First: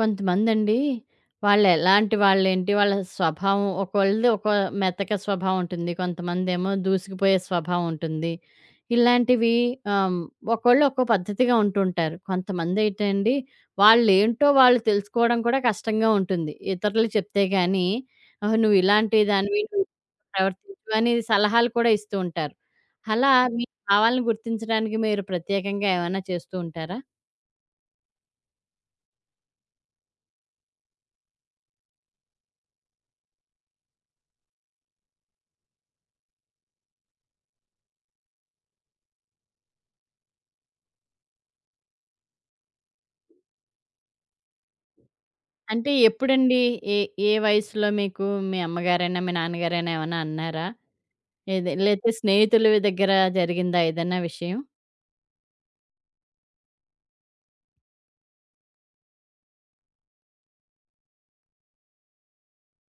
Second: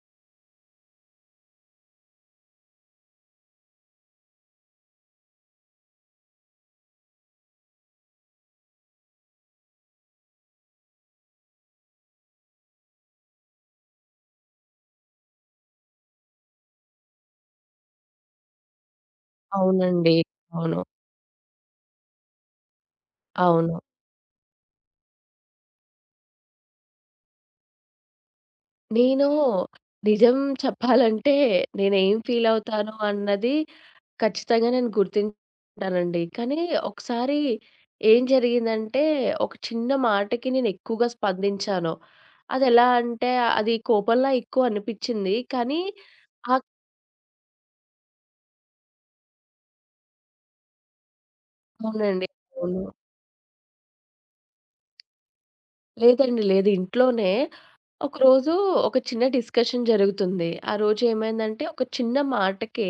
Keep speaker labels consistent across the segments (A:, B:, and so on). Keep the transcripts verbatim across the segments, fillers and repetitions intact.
A: కొంతమందండి వాళ్ళెలాంటి వాళ్ళేంటి, వాళ్ళ స్వభావం ఒకోళ్ళది ఒక మెతక స్వభావం ఉంటుంది. కొంతమందేమో దూసుకుపోయే స్వభావం ఉంటుంది. ఇలాంటివి ఆహ్, ఒకోళ్ళు ఒక్కో పద్ధతిగా ఉంటుంటారు. కొంతమందయితే అండి వాళ్ళేంటో వాళ్ళు తెలుసుకోవడం కూడా కష్టంగా ఉంటుంది. ఇతరులు చెప్తే గాని, "ఓహో! నువ్విలాంటి దానివి, నువ్వు
B: అవునండి. అవును.
A: ప్రవర్తించు" అని సలహాలు కూడా ఇస్తూ ఉంటారు. అలా మీ
B: అవును.
A: భావాలను గుర్తించడానికి మీరు ప్రత్యేకంగా ఏమైనా చేస్తూ ఉంటారా?
B: నేను నిజం చెప్పాలంటే నేనేం ఫీలవుతాను అన్నది ఖచ్చితంగా నేను గుర్తింటానండి. కానీ ఒకసారి ఏం జరిగిందంటే, ఒక చిన్న మాటకి నేను ఎక్కువగా స్పందించాను. అదెలా అంటే అది కోపంలా ఎక్కువ అనిపిచ్చింది. కానీ.
A: అంటే
B: ఆ
A: ఎప్పుడండి? ఏ ఏ వయసులో మీకు మీ అమ్మగారైనా, మీ నాన్నగారైనా ఏమన్నా అన్నారా? ఏది లేతే
B: అవునండి.
A: స్నేహితుల
B: అవును.
A: దగ్గర జరిగిందా ఏదైనా విషయం?
B: లేదండి, లేదు. ఇంట్లోనే ఒకరోజు ఒక చిన్న డిస్కషన్ జరుగుతుంది. ఆ రోజు ఏమైందంటే ఒక చిన్న మాటకే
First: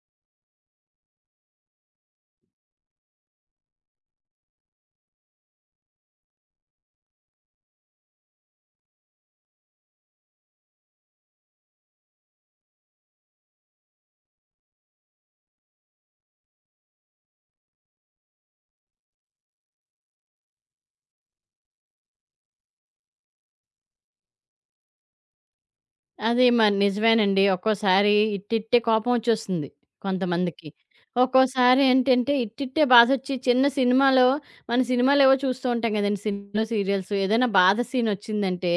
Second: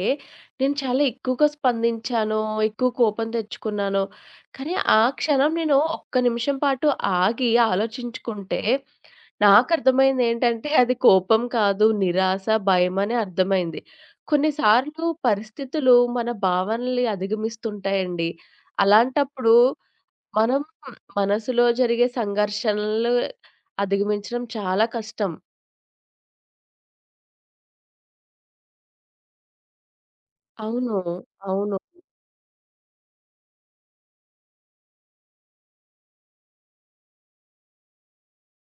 B: నేను చాలా ఎక్కువగా స్పందించానో, ఎక్కువ కోపం తెచ్చుకున్నానో, కానీ ఆ క్షణం నేను ఒక్క నిమిషం పాటు ఆగి ఆలోచించుకుంటే నాకర్థమైంది ఏంటంటే అది కోపం కాదు, నిరాశ, భయమని అర్థమైంది. కొన్నిసార్లు పరిస్థితులు మన భావనల్ని అధిగమిస్తుంటాయండి. అలాంటప్పుడు మనం మనసులో జరిగే సంఘర్షణలు అధిగమించడం చాలా కష్టం.
A: అది మరి నిజమేనండి. ఒక్కోసారి ఇట్టిట్టే కోపం వచ్చేస్తుంది కొంతమందికి.
B: అవును. అవును.
A: ఒక్కోసారి ఏంటంటే ఇట్టిట్టే బాధొచ్చి చిన్న సినిమాలో మన సినిమాలేవో చూస్తూ ఉంటాం గదండీ! సినిమాలు, సీరియల్స్ ఏదైనా బాధ సీనొచ్చిందంటే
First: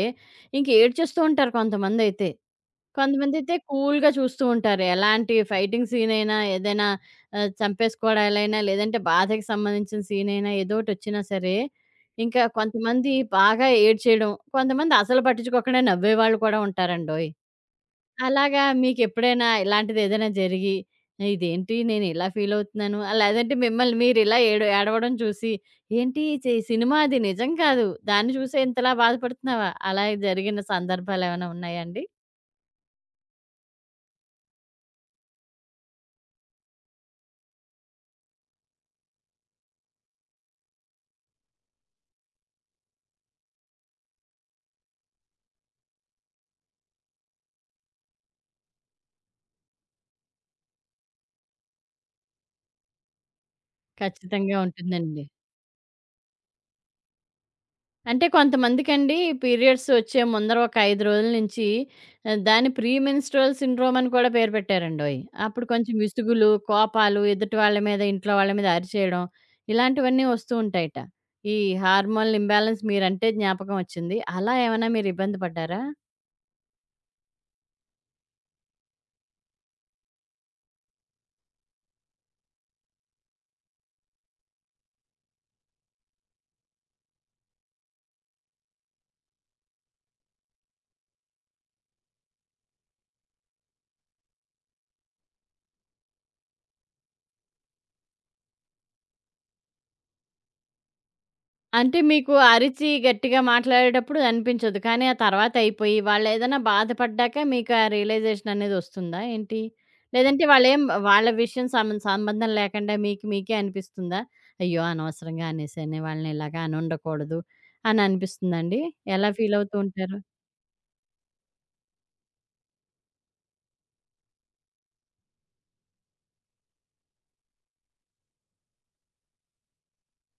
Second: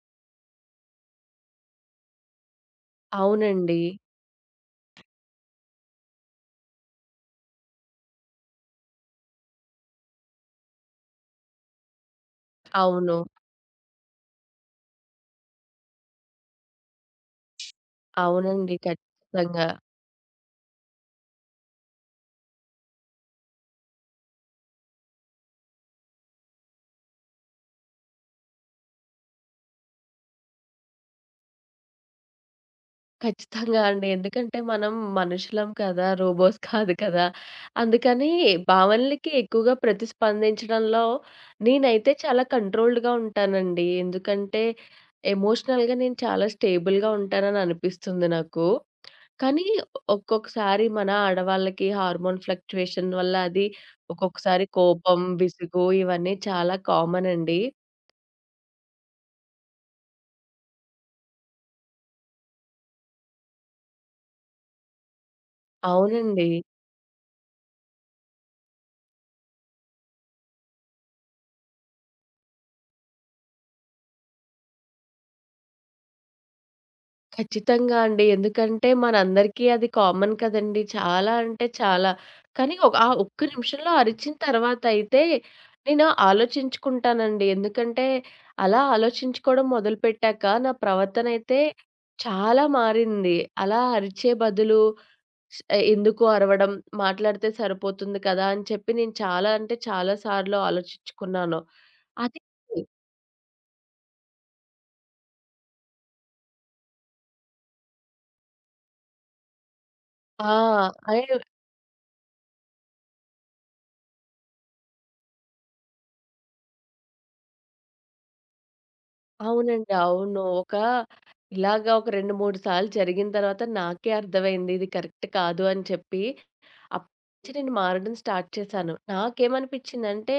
A: ఇంక ఏడ్చేస్తూ ఉంటారు కొంతమందైతే. కొంతమందైతే
B: అవునండి.
A: కూల్‌గా చూస్తూ ఉంటారు. ఎలాంటి ఫైటింగ్ సీనయినా, ఏదైనా ఆహ్, చంపేసుకోవడాలైనా, లేదంటే బాధకి సంబంధించిన సీనయినా ఏదోకటొచ్చినా సరే, ఇంకా కొంతమంది
B: అవును.
A: బాగా ఏడ్చేయడం, కొంతమంది అసలు పట్టించుకోకుండా నవ్వేవాళ్ళు కూడా ఉంటారండోయ్! అలాగా
B: అవునండి.
A: మీకెప్పుడైనా
B: ఖచ్చితంగా.
A: ఇలాంటిదేదైనా జరిగి, ఇదేంటి నేనిలా ఫీలవుతున్నాను, ఆహ్, లేదంటే మిమ్మల్ని మీరిలా ఏడు ఏడవడం చూసి, ఏంటి చే సినిమా అది నిజం కాదు, దాన్ని చూసే ఇంతలా బాధపడుతున్నావా? అలా జరిగిన సందర్భాలేమైనా ఉన్నాయా అండి?
B: ఖచ్చితంగా అండి. ఎందుకంటే మనం మనుషులం కదా! రోబోస్ కాదు కదా! అందుకని భావనలకి ఎక్కువగా ప్రతిస్పందించడంలో నేనైతే చాలా కంట్రోల్డ్‌గా ఉంటానండి. ఎందుకంటే ఎమోషనల్‌గా నేను చాలా స్టేబుల్‌గా ఉంటానని అనిపిస్తుంది నాకు. కానీ ఒక్కొక్కసారి మన ఆడవాళ్ళకి హార్మోన్ ఫ్లక్చుయేషన్ వల్ల అది
A: ఖచ్చితంగా
B: ఒక్కొక్కసారి కోపం,
A: ఉంటుందండి.
B: విసుగు ఇవన్నీ చాలా కామన్ అండి.
A: అంటే కొంతమందికండి పీరియడ్స్ వచ్చే ముందర ఒక ఐదు రోజుల నుంచి ఆహ్, దాన్ని ప్రీ మెన్‌స్ట్రువల్ సిండ్రోమ్ అని కూడా పేరు పెట్టారండోయి. అప్పుడు కొంచెం
B: అవునండి.
A: విసుగులు, కోపాలు, ఎదుటి వాళ్ళ మీద, ఇంట్లో వాళ్ళ మీద అరిచేయడం ఇలాంటివన్నీ వస్తూ ఉంటాయట. ఈ హార్మోనల్ ఇంబాలెన్స్ మీరంటే జ్ఞాపకం వచ్చింది. అలా ఏమైనా మీరు ఇబ్బంది పడ్డారా?
B: ఖచ్చితంగా అండి. ఎందుకంటే మనందరికీ అది కామన్ కదండీ. చాలా అంటే చాలా. కానీ ఒక ఆ ఒక్క నిమిషంలో అరిచిన తర్వాత అయితే నేను ఆలోచించుకుంటానండి. ఎందుకంటే అలా ఆలోచించుకోవడం మొదలుపెట్టాక నా ప్రవర్తనైతే చాలా మారింది. అలా అరిచే బదులు స్ ఎందుకు అరవడం, మాట్లాడితే సరిపోతుంది కదా! అని చెప్పి నేను చాలా అంటే చాలా సార్లు ఆలోచించుకున్నాను.
A: అంటే మీకు
B: అది
A: అరిచి గట్టిగా మాట్లాడేటప్పుడు అనిపించదు. కానీ ఆ తర్వాత అయిపోయి వాళ్ళేదైనా బాధపడ్డాక మీకు ఆ రియలైజేషన్ అనేది వస్తుందా ఏంటి? లేదంటే
B: ఆ!
A: వాళ్ళేం
B: అయి
A: వాళ్ళ విషయం సమ సంబంధం లేకుండా మీకు మీకే అనిపిస్తుందా? అయ్యో! అనవసరంగా అనేసానే వాళ్ళని ఇలాగా అనుండకూడదు అని అనిపిస్తుందా అండి? ఎలా ఫీల్ అవుతూ
B: అవునండి.
A: ఉంటారు?
B: అవును. ఒక ఇలాగ ఒక రెండు, మూడు సార్లు జరిగిన తర్వాత నాకే అర్థమైంది. ఇది కరెక్ట్ కాదు అని చెప్పి, అప్పటినుంచి నేను మారడం స్టార్ట్ చేశాను. నాకేమనిపించిందంటే,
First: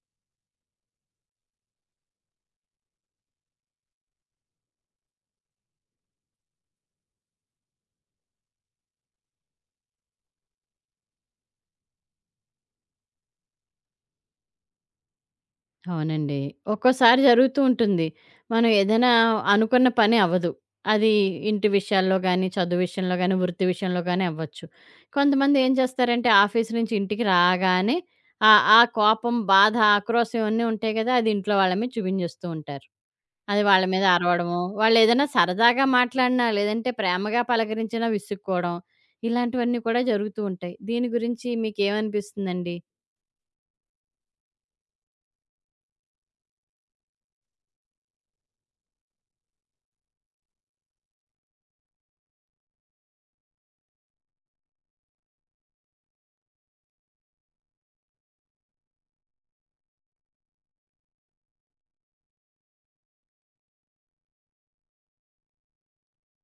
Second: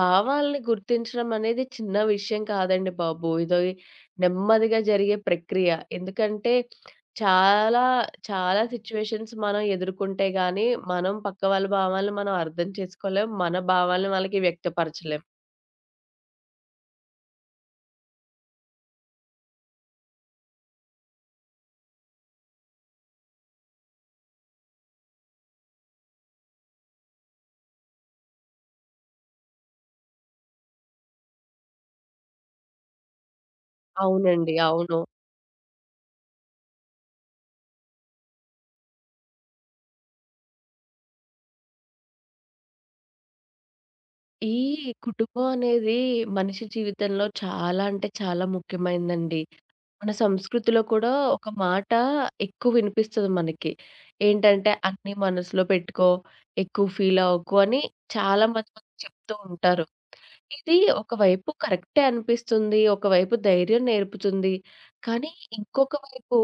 B: భావాల్ని గుర్తించడం అనేది చిన్న విషయం కాదండి బాబు! ఇది నెమ్మదిగా జరిగే ప్రక్రియ. ఎందుకంటే, చాలా, చాలా సిట్యుయేషన్స్ మనం ఎదుర్కొంటే గాని, మనం పక్క వాళ్ళ భావాలను మనం అర్థం చేసుకోలేం. మన భావాలను వాళ్ళకి వ్యక్తపరచలేం.
A: అవునండి. ఒక్కోసారి జరుగుతూ ఉంటుంది. మనం ఏదైనా అనుకున్న పని అవ్వదు. అది ఇంటి విషయాల్లో గానీ, చదువు విషయంలో గానీ, వృత్తి విషయంలో గానీ అవ్వచ్చు. కొంతమంది ఏం చేస్తారంటే ఆఫీస్ నుంచి ఇంటికి రాగానే ఆ ఆ కోపం, బాధ, ఆక్రోశం ఇవన్నీ ఉంటాయి గదా! అది ఇంట్లో వాళ్ళ మీద చూపించేస్తూ ఉంటారు. అది వాళ్ళ మీద
B: అవునండి.
A: అరవడము,
B: అవును.
A: వాళ్ళేదైనా సరదాగా మాట్లాడినా, లేదంటే ప్రేమగా పలకరించినా విసుక్కోవడం, ఇలాంటివన్నీ కూడా జరుగుతూ ఉంటాయి. దీని గురించి మీకేమనిపిస్తుందండి?
B: ఈ కుటుంబం అనేది మనిషి జీవితంలో చాలా అంటే చాలా ముఖ్యమైందండి. మన సంస్కృతిలో కూడా ఒక మాట ఎక్కువ వినిపిస్తది మనకి. ఏంటంటే "అన్నీ మనసులో పెట్టుకో, ఎక్కువ ఫీల్ అవ్వకు" అని చాలా మంది మనకి చెప్తూ ఉంటారు. ఇది ఒకవైపు కరెక్టే అనిపిస్తుంది. ఒకవైపు ధైర్యం నేర్పుతుంది. కానీ ఇంకొక వైపు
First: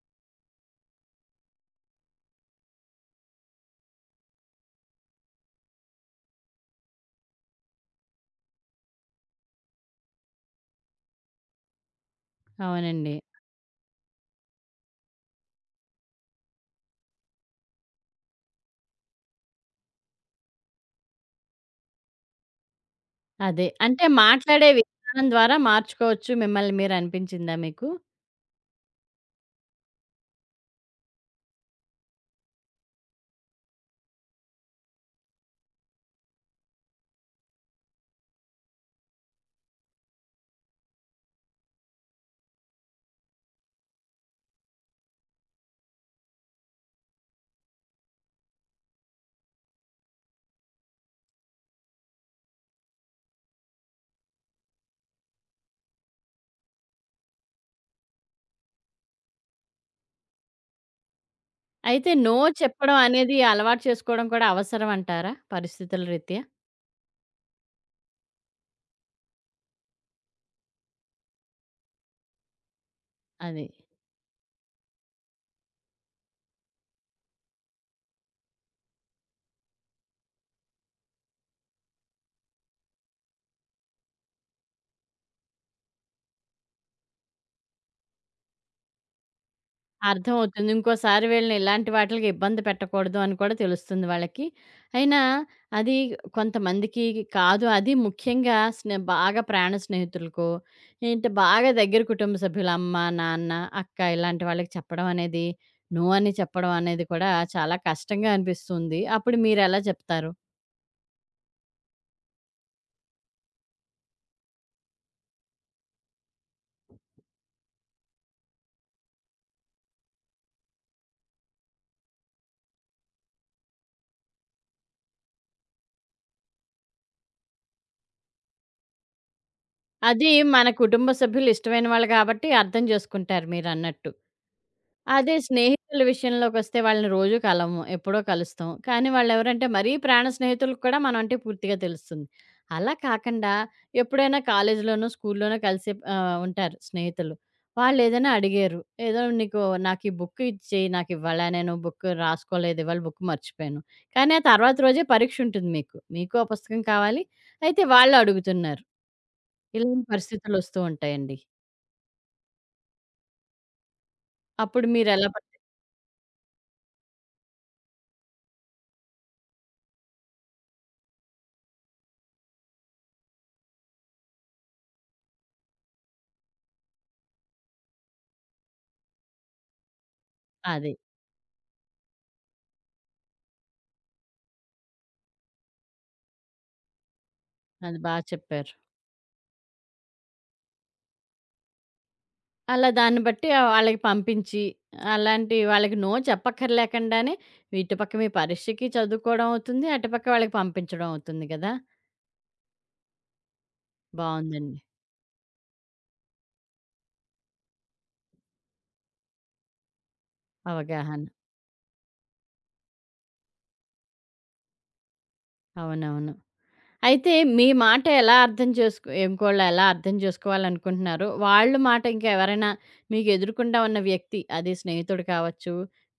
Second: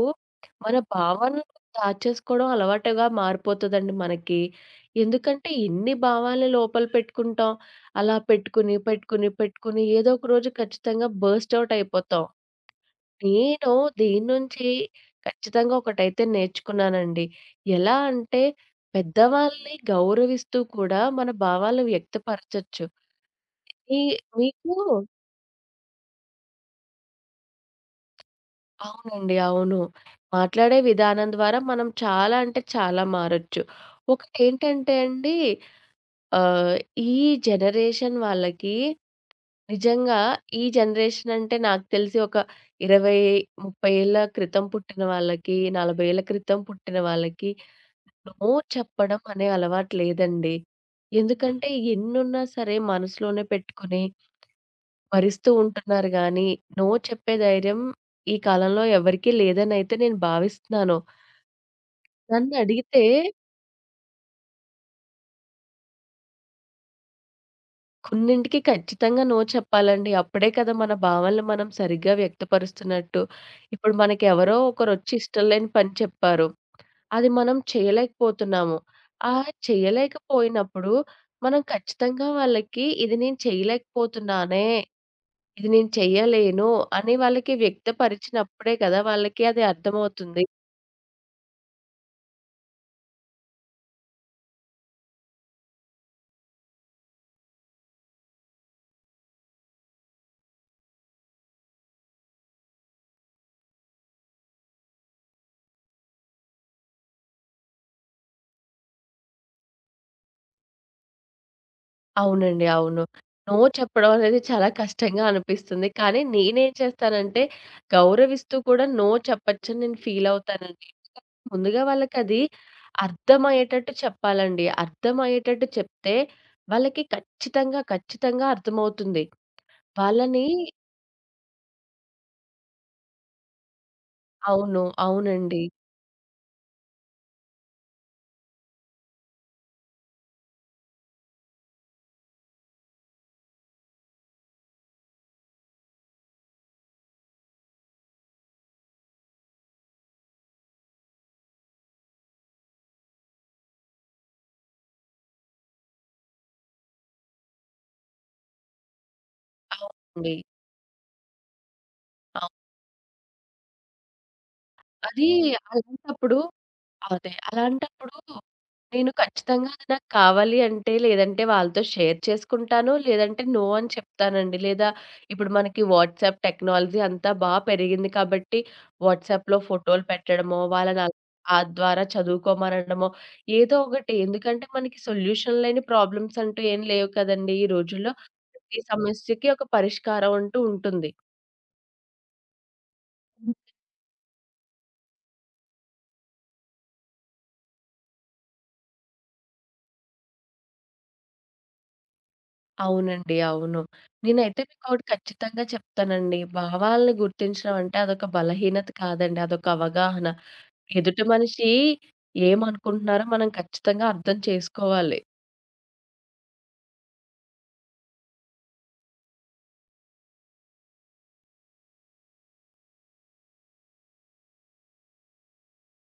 B: మన భావనలు దాచేసుకోవడం అలవాటుగా మారిపోతదండి మనకి. ఎందుకంటే ఎన్ని భావాలు లోపల పెట్టుకుంటాం. అలా పెట్టుకొని, పెట్టుకొని, పెట్టుకొని ఏదో ఒక రోజు ఖచ్చితంగా బర్స్ట్ ఔట్ అయిపోతాం.
A: అవునండి.
B: నేను దీని నుంచి ఖచ్చితంగా ఒకటైతే నేర్చుకున్నానండి. ఎలా అంటే పెద్దవాళ్ళని గౌరవిస్తూ కూడా మన భావాలు వ్యక్తపరచొచ్చు.
A: అదే.
B: ఈ
A: అంటే మాట్లాడే
B: మీకు
A: విధానం ద్వారా మార్చుకోవచ్చు మిమ్మల్ని మీరు అనిపించిందా మీకు?
B: అవునండి. అవును. మాట్లాడే విధానం ద్వారా మనం చాలా అంటే చాలా మారొచ్చు. ఒకటేంటంటే అండి, ఆహ్, ఈ జనరేషన్ వాళ్ళకి నిజంగా ఈ జనరేషన్ అంటే నాకు తెలిసి ఒక ఇరవై, ముప్పై ఏళ్ల క్రితం పుట్టిన వాళ్ళకి, నలభై ఏళ్ల క్రితం పుట్టిన వాళ్ళకి నో చెప్పడం అనే అలవాటు లేదండి. హ్మ్. ఎందుకంటే ఎన్నున్నా సరే మనసులోనే పెట్టుకొని భరిస్తూ ఉంటున్నారు గానీ, నో చెప్పే ధైర్యం ఈ కాలంలో ఎవరికీ లేదనైతే నేను భావిస్తున్నాను.
A: అయితే నో చెప్పడం
B: నన్నడిగితే
A: అనేది అలవాటు చేసుకోవడం కూడా అవసరం అంటారా పరిస్థితుల రీత్యా?
B: కొన్నింటికి ఖచ్చితంగా నో చెప్పాలండి. అప్పుడే కదా మన భావనలు మనం సరిగ్గా వ్యక్తపరుస్తున్నట్టు.
A: అది.
B: ఇప్పుడు మనకెవరో ఒకరొచ్చి ఇష్టం లేని పని చెప్పారు. అది మనం చేయలేకపోతున్నాము. ఆ చేయలేకపోయినప్పుడు మనం ఖచ్చితంగా వాళ్ళకి ఇది నేను చేయలేకపోతున్నానే, ఇది నేను చెయ్యలేను అని వాళ్ళకి వ్యక్తపరిచినప్పుడే కదా వాళ్ళకి అది అర్థమవుతుంది.
A: అర్థమవుతుంది. ఇంకోసారి వీళ్ళని ఇలాంటి వాటిలకి ఇబ్బంది పెట్టకూడదు అని కూడా తెలుస్తుంది వాళ్ళకి. అయినా అది కొంతమందికి కాదు. అది ముఖ్యంగా స్నే బాగా ప్రాణ స్నేహితులకో, ఏంటి బాగా దగ్గర కుటుంబ సభ్యులు అమ్మ, నాన్న, అక్క ఇలాంటి వాళ్ళకి చెప్పడం అనేది, నో అని చెప్పడం అనేది కూడా చాలా కష్టంగా అనిపిస్తుంది. అప్పుడు మీరెలా చెప్తారు?
B: అవునండి. అవును. నో చెప్పడం అనేది చాలా కష్టంగా అనిపిస్తుంది. కానీ నేనేం చేస్తానంటే, గౌరవిస్తూ కూడా నో చెప్పొచ్చని నేను ఫీలవుతానండి. ముందుగా వాళ్ళకది అర్థమయ్యేటట్టు చెప్పాలండి. అర్థమయ్యేటట్టు చెప్తే వాళ్ళకి ఖచ్చితంగా, ఖచ్చితంగా అర్థమవుతుంది.
A: అది
B: వాళ్ళని
A: మన కుటుంబ సభ్యులు ఇష్టమైన వాళ్ళు కాబట్టి అర్థం చేసుకుంటారు మీరన్నట్టు.
B: అవును.
A: అదే
B: అవునండి.
A: స్నేహితుల విషయంలోకొస్తే వాళ్ళని రోజు కలము. ఎప్పుడో కలుస్తాం. కానీ వాళ్ళెవరంటే మరీ ప్రాణ స్నేహితులకు కూడా మనమంటే పూర్తిగా తెలుస్తుంది. అలా కాకుండా ఎప్పుడైనా కాలేజీలోనో, స్కూల్లోనో కలిసి ఆహ్, ఉంటారు స్నేహితులు. వాళ్ళేదైనా అడిగారు. ఏదో "నీకు నాకీ బుక్ ఇచ్చేయి. నాకివ్వాళ నేను బుక్ రాసుకోలేదు. ఇవాళ బుక్ మర్చిపోయాను." కానీ ఆ తర్వాత రోజే పరీక్షుంటుంది మీకు. మీకు ఆ పుస్తకం కావాలి. అయితే వాళ్ళు అడుగుతున్నారు. ఇలాంటి
B: అవునండి.
A: పరిస్థితులొస్తూ ఉంటాయండి.
B: అవును.
A: అప్పుడు మీరెలా
B: అది
A: పరి
B: అలాంటప్పుడు అదే. అలాంటప్పుడు నేను ఖచ్చితంగా అది నాకు కావాలి అంటే, లేదంటే వాళ్ళతో షేర్ చేసుకుంటాను. లేదంటే నో అని చెప్తానండి. లేదా ఇప్పుడు మనకి వాట్సాప్ టెక్నాలజీ అంతా బా పెరిగింది కాబట్టి, వాట్సాప్‌లో ఫోటోలు పెట్టడమో,
A: అదే.
B: వాళ్ళని అల్ ఆ ద్వారా చదువుకోమనడమో, ఏదో ఒకటి. ఎందుకంటే మనకి సొల్యూషన్ లేని ప్రాబ్లమ్స్ అంటూ ఏం లేవు కదండీ ఈ
A: అది బా
B: రోజుల్లో!
A: చెప్పారు.
B: ప్రతి సమస్యకి ఒక పరిష్కారం అంటూ ఉంటుంది.
A: అలా దాన్ని బట్టి ఆహ్, వాళ్ళకి పంపించి, అలాంటి వాళ్ళకి నో చెప్పక్కర్లేకుండానే, ఇటుపక్క మీ పరీక్షకి చదువుకోవడం అవుతుంది. అటుపక్క వాళ్ళకి పంపించడం అవుతుంది గదా!
B: అవునండి. అవును. నేనైతే
A: బావుందండి
B: మీకోటి ఖచ్చితంగా చెప్తానండి. భావాల్ని గుర్తించడం అంటే అదొక బలహీనత కాదండి. అదొక అవగాహన. ఎదుటి
A: అవగాహన.
B: మనిషి ఏమనుకుంటున్నారో మనం ఖచ్చితంగా అర్థం చేసుకోవాలి.
A: అవునవును. అయితే మీ మాట ఎలా అర్థం చేసుకు ఇంకోళ్ళు ఎలా అర్థం చేసుకోవాలనుకుంటున్నారు? వాళ్ళ మాట ఇంకా ఎవరైనా మీకు ఎదురుకుండా ఉన్న వ్యక్తి అది స్నేహితుడు కావచ్చు,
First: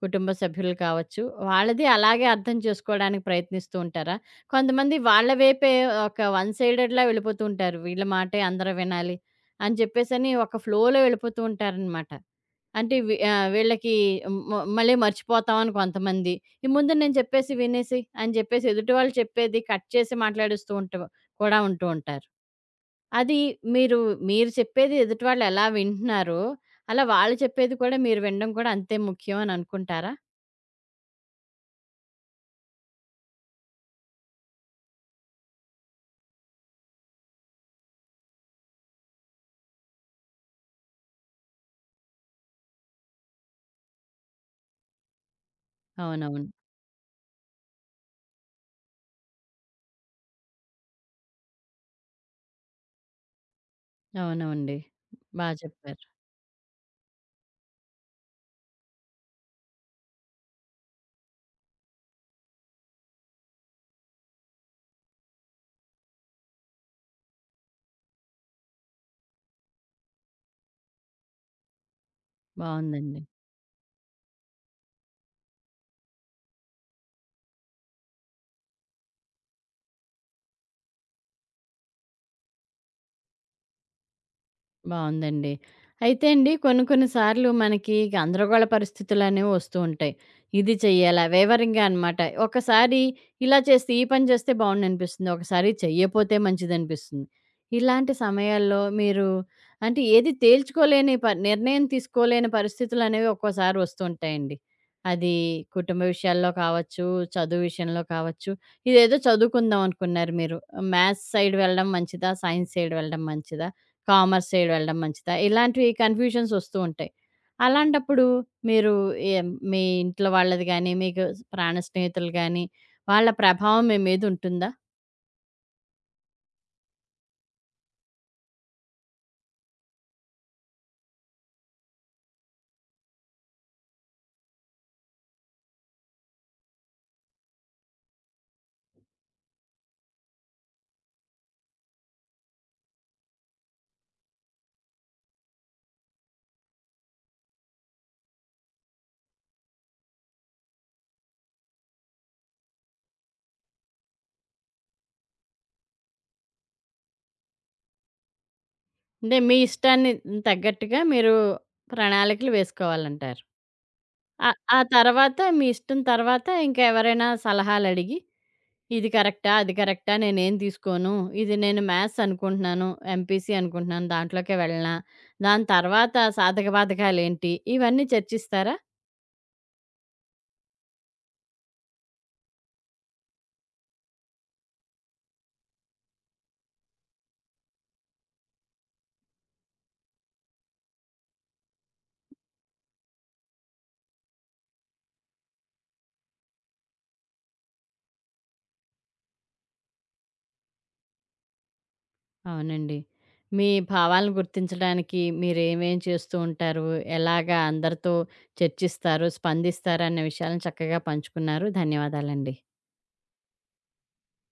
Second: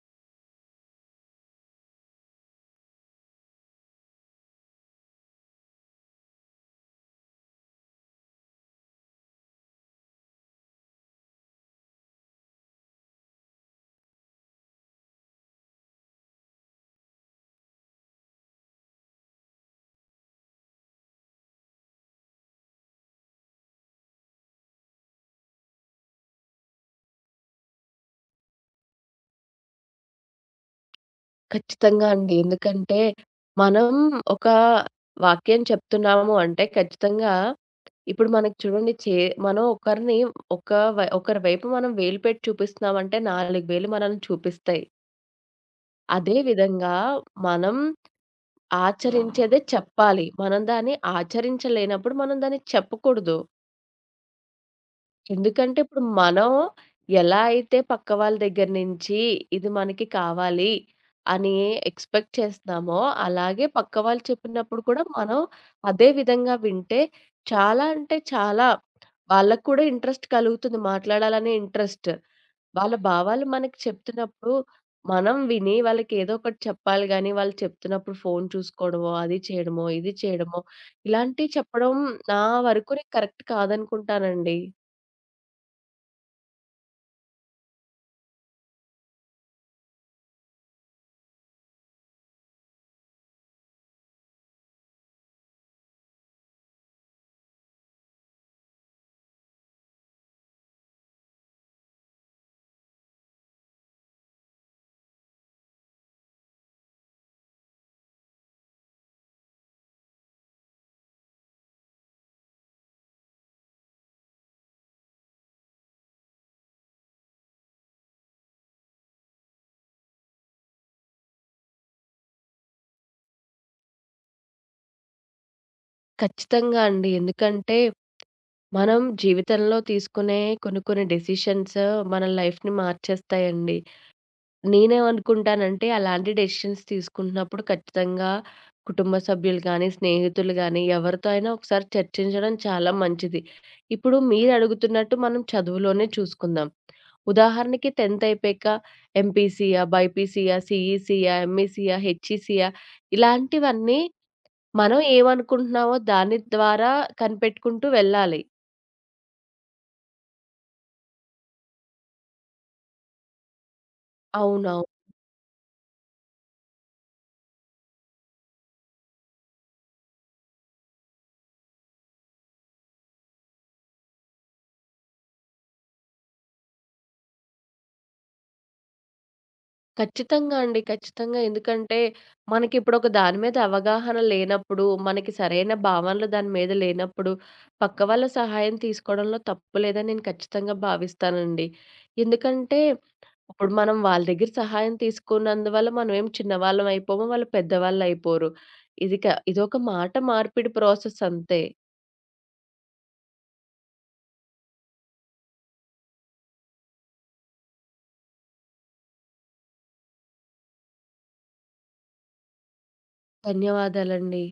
A: కుటుంబ సభ్యులు కావచ్చు, వాళ్ళది అలాగే అర్థం చేసుకోవడానికి ప్రయత్నిస్తూ ఉంటారా? కొంతమంది వాళ్ళ వైపే ఒక వన్ సైడెడ్‌లా వెళ్ళిపోతూ ఉంటారు. వీళ్ళ మాటే అందరూ వినాలి అని చెప్పేసని ఒక ఫ్లోలో వెళ్ళిపోతూ ఉంటారనమాట. అంటే వీ ఆహ్, వీళ్ళకి మ మళ్ళీ మర్చిపోతాం అని కొంతమంది. ఈ ముందు నేను చెప్పేసి వినేసి అని చెప్పేసి ఎదుటి వాళ్ళు చెప్పేది కట్ చేసి మాట్లాడేస్తూ ఉంటు కూడా ఉంటూ ఉంటారు. అది మీరు, మీరు చెప్పేది ఎదుటి వాళ్ళు ఎలా వింటున్నారో, అలా వాళ్ళు చెప్పేది కూడా మీరు వినడం కూడా అంతే ముఖ్యం అని అనుకుంటారా?
B: ఖచ్చితంగా అండి. ఎందుకంటే మనం ఒక వాక్యం చెప్తున్నాము అంటే ఖచ్చితంగా ఇప్పుడు మనకి చూడండి చే మనం ఒకరిని ఒక వై ఒకరి వైపు మనం వేలు పెట్టి చూపిస్తున్నామంటే నాలుగు వేలు మనల్ని చూపిస్తాయి. అదే
A: అవునవును.
B: విధంగా మనం ఆచరించేదే చెప్పాలి. మనం దాన్ని ఆచరించలేనప్పుడు మనం దాన్ని చెప్పకూడదు.
A: అవునండి. బా
B: ఎందుకంటే
A: చెప్పారు.
B: ఇప్పుడు మనం ఎలా అయితే పక్క వాళ్ళ దగ్గర నుంచి ఇది మనకి కావాలి అని ఎక్స్‌పెక్ట్ చేస్తున్నామో, అలాగే పక్క వాళ్ళు చెప్పినప్పుడు కూడా మనం అదే విధంగా వింటే చాలా అంటే చాలా వాళ్ళకి కూడా ఇంట్రెస్ట్ కలుగుతుంది. మాట్లాడాలనే ఇంట్రెస్ట్. వాళ్ళ
A: బావుందండి.
B: భావాలు మనకి చెప్తున్నప్పుడు, మనం విని వాళ్ళకి ఏదో ఒకటి చెప్పాలి గానీ, వాళ్ళు చెప్తున్నప్పుడు ఫోను చూసుకోవడమో, అది చేయడమో, ఇది చేయడమో, ఇలాంటివి చెప్పడం నా వరకు నేను కరెక్ట్ కాదనుకుంటానండి.
A: బావుందండి. అయితే అండి కొన్ని కొన్ని సార్లు మనకి గందరగోళ పరిస్థితులనేవి వస్తూ ఉంటాయి. ఇది చెయ్యాలా వేవరింగ్‌గా అనమాట. ఒకసారి ఇలా చేస్తే ఈ పని చేస్తే బావుండనిపిస్తుంది. ఒకసారి చెయ్యపోతే మంచిదనిపిస్తుంది. ఇలాంటి సమయాల్లో మీరు అంటే ఏది తేల్చుకోలేని ప నిర్ణయం తీసుకోలేని పరిస్థితులనేవి ఒక్కోసారి వస్తూ ఉంటాయండి. అది కుటుంబ విషయాల్లో కావచ్చు, చదువు విషయంలో కావచ్చు. ఇదేదో చదువుకుందాం అనుకున్నారు మీరు. మ్యాథ్స్ సైడ్ వెళ్ళడం మంచిదా? సైన్స్ సైడ్ వెళ్ళడం మంచిదా? కామర్స్ సైడ్ వెళ్ళడం మంచిదా? ఇలాంటివి కన్‌ఫ్యూషన్స్ ఒస్తూ ఉంటాయి. అలాంటప్పుడు మీరు ఏం మీ ఇంట్లో వాళ్ళది గాని, మీకు ప్రాణ స్నేహితులు గాని, వాళ్ళ ప్రభావం మీ మీద ఉంటుందా?
B: ఖచ్చితంగా అండి. ఎందుకంటే, మనం జీవితంలో తీసుకునే కొన్ని కొన్ని డెసిషన్స్ మన లైఫ్‌ని మార్చేస్తాయండి. నేనేమనుకుంటానంటే అలాంటి డెసిషన్స్ తీసుకుంటున్నప్పుడు ఖచ్చితంగా కుటుంబ సభ్యులు గానీ, స్నేహితులు గానీ ఎవరితో అయినా ఒకసారి చర్చించడం చాలా మంచిది. ఇప్పుడు మీరడుగుతున్నట్టు మనం చదువులోనే చూసుకుందాం. ఉదాహరణకి టెంత్ అయిపోయాక ఎంపీసీయా, బైపీసీయా, సీఈసీయా, ఎంఈసీయా, హెచ్ఈసీయా ఇలాంటివన్నీ మనం ఏమనుకుంటున్నామో దాని ద్వారా కనిపెట్టుకుంటూ వెళ్ళాలి.
A: అంటే మీ ఇష్టాన్ని తగ్గట్టుగా మీరు ప్రణాళికలు వేసుకోవాలంటారు. ఆహ్,
B: అవును.
A: ఆ తర్వాత మీ ఇష్టం తర్వాత ఇంకా ఎవరైనా సలహాలడిగి ఇది కరెక్టా? అది కరెక్టా? నేనేం తీసుకోను. ఇది నేను మ్యాథ్స్ అనుకుంటున్నాను. ఎంపీసీ అనుకుంటున్నాను. దాంట్లోకే వెళ్ళనా? దాని తర్వాత సాధక బాధకాలేంటి? ఇవన్నీ చర్చిస్తారా?
B: ఖచ్చితంగా అండి. ఖచ్చితంగా. ఎందుకంటే, మనకిప్పుడొక దాని మీద అవగాహన లేనప్పుడు, మనకి సరైన భావనలు దాని మీద లేనప్పుడు, పక్క వాళ్ళ సహాయం తీసుకోవడంలో తప్పు లేదని నేను ఖచ్చితంగా భావిస్తానండి. ఎందుకంటే, ఇప్పుడు మనం వాళ్ళ దగ్గర సహాయం తీసుకున్నందువల్ల మనమేం చిన్నవాళ్ళం అయిపోము, వాళ్ళు పెద్దవాళ్ళయిపోరు. ఇది క ఇదొక మాట మార్పిడి ప్రాసెస్ అంతే.
A: అవునండి. మీ భావాలను గుర్తించడానికి మీరేమేం చేస్తూ ఉంటారు? ఎలాగా అందరితో చర్చిస్తారు, స్పందిస్తారు అనే విషయాలను చక్కగా పంచుకున్నారు. ధన్యవాదాలండి.
B: ధన్యవాదాలండి.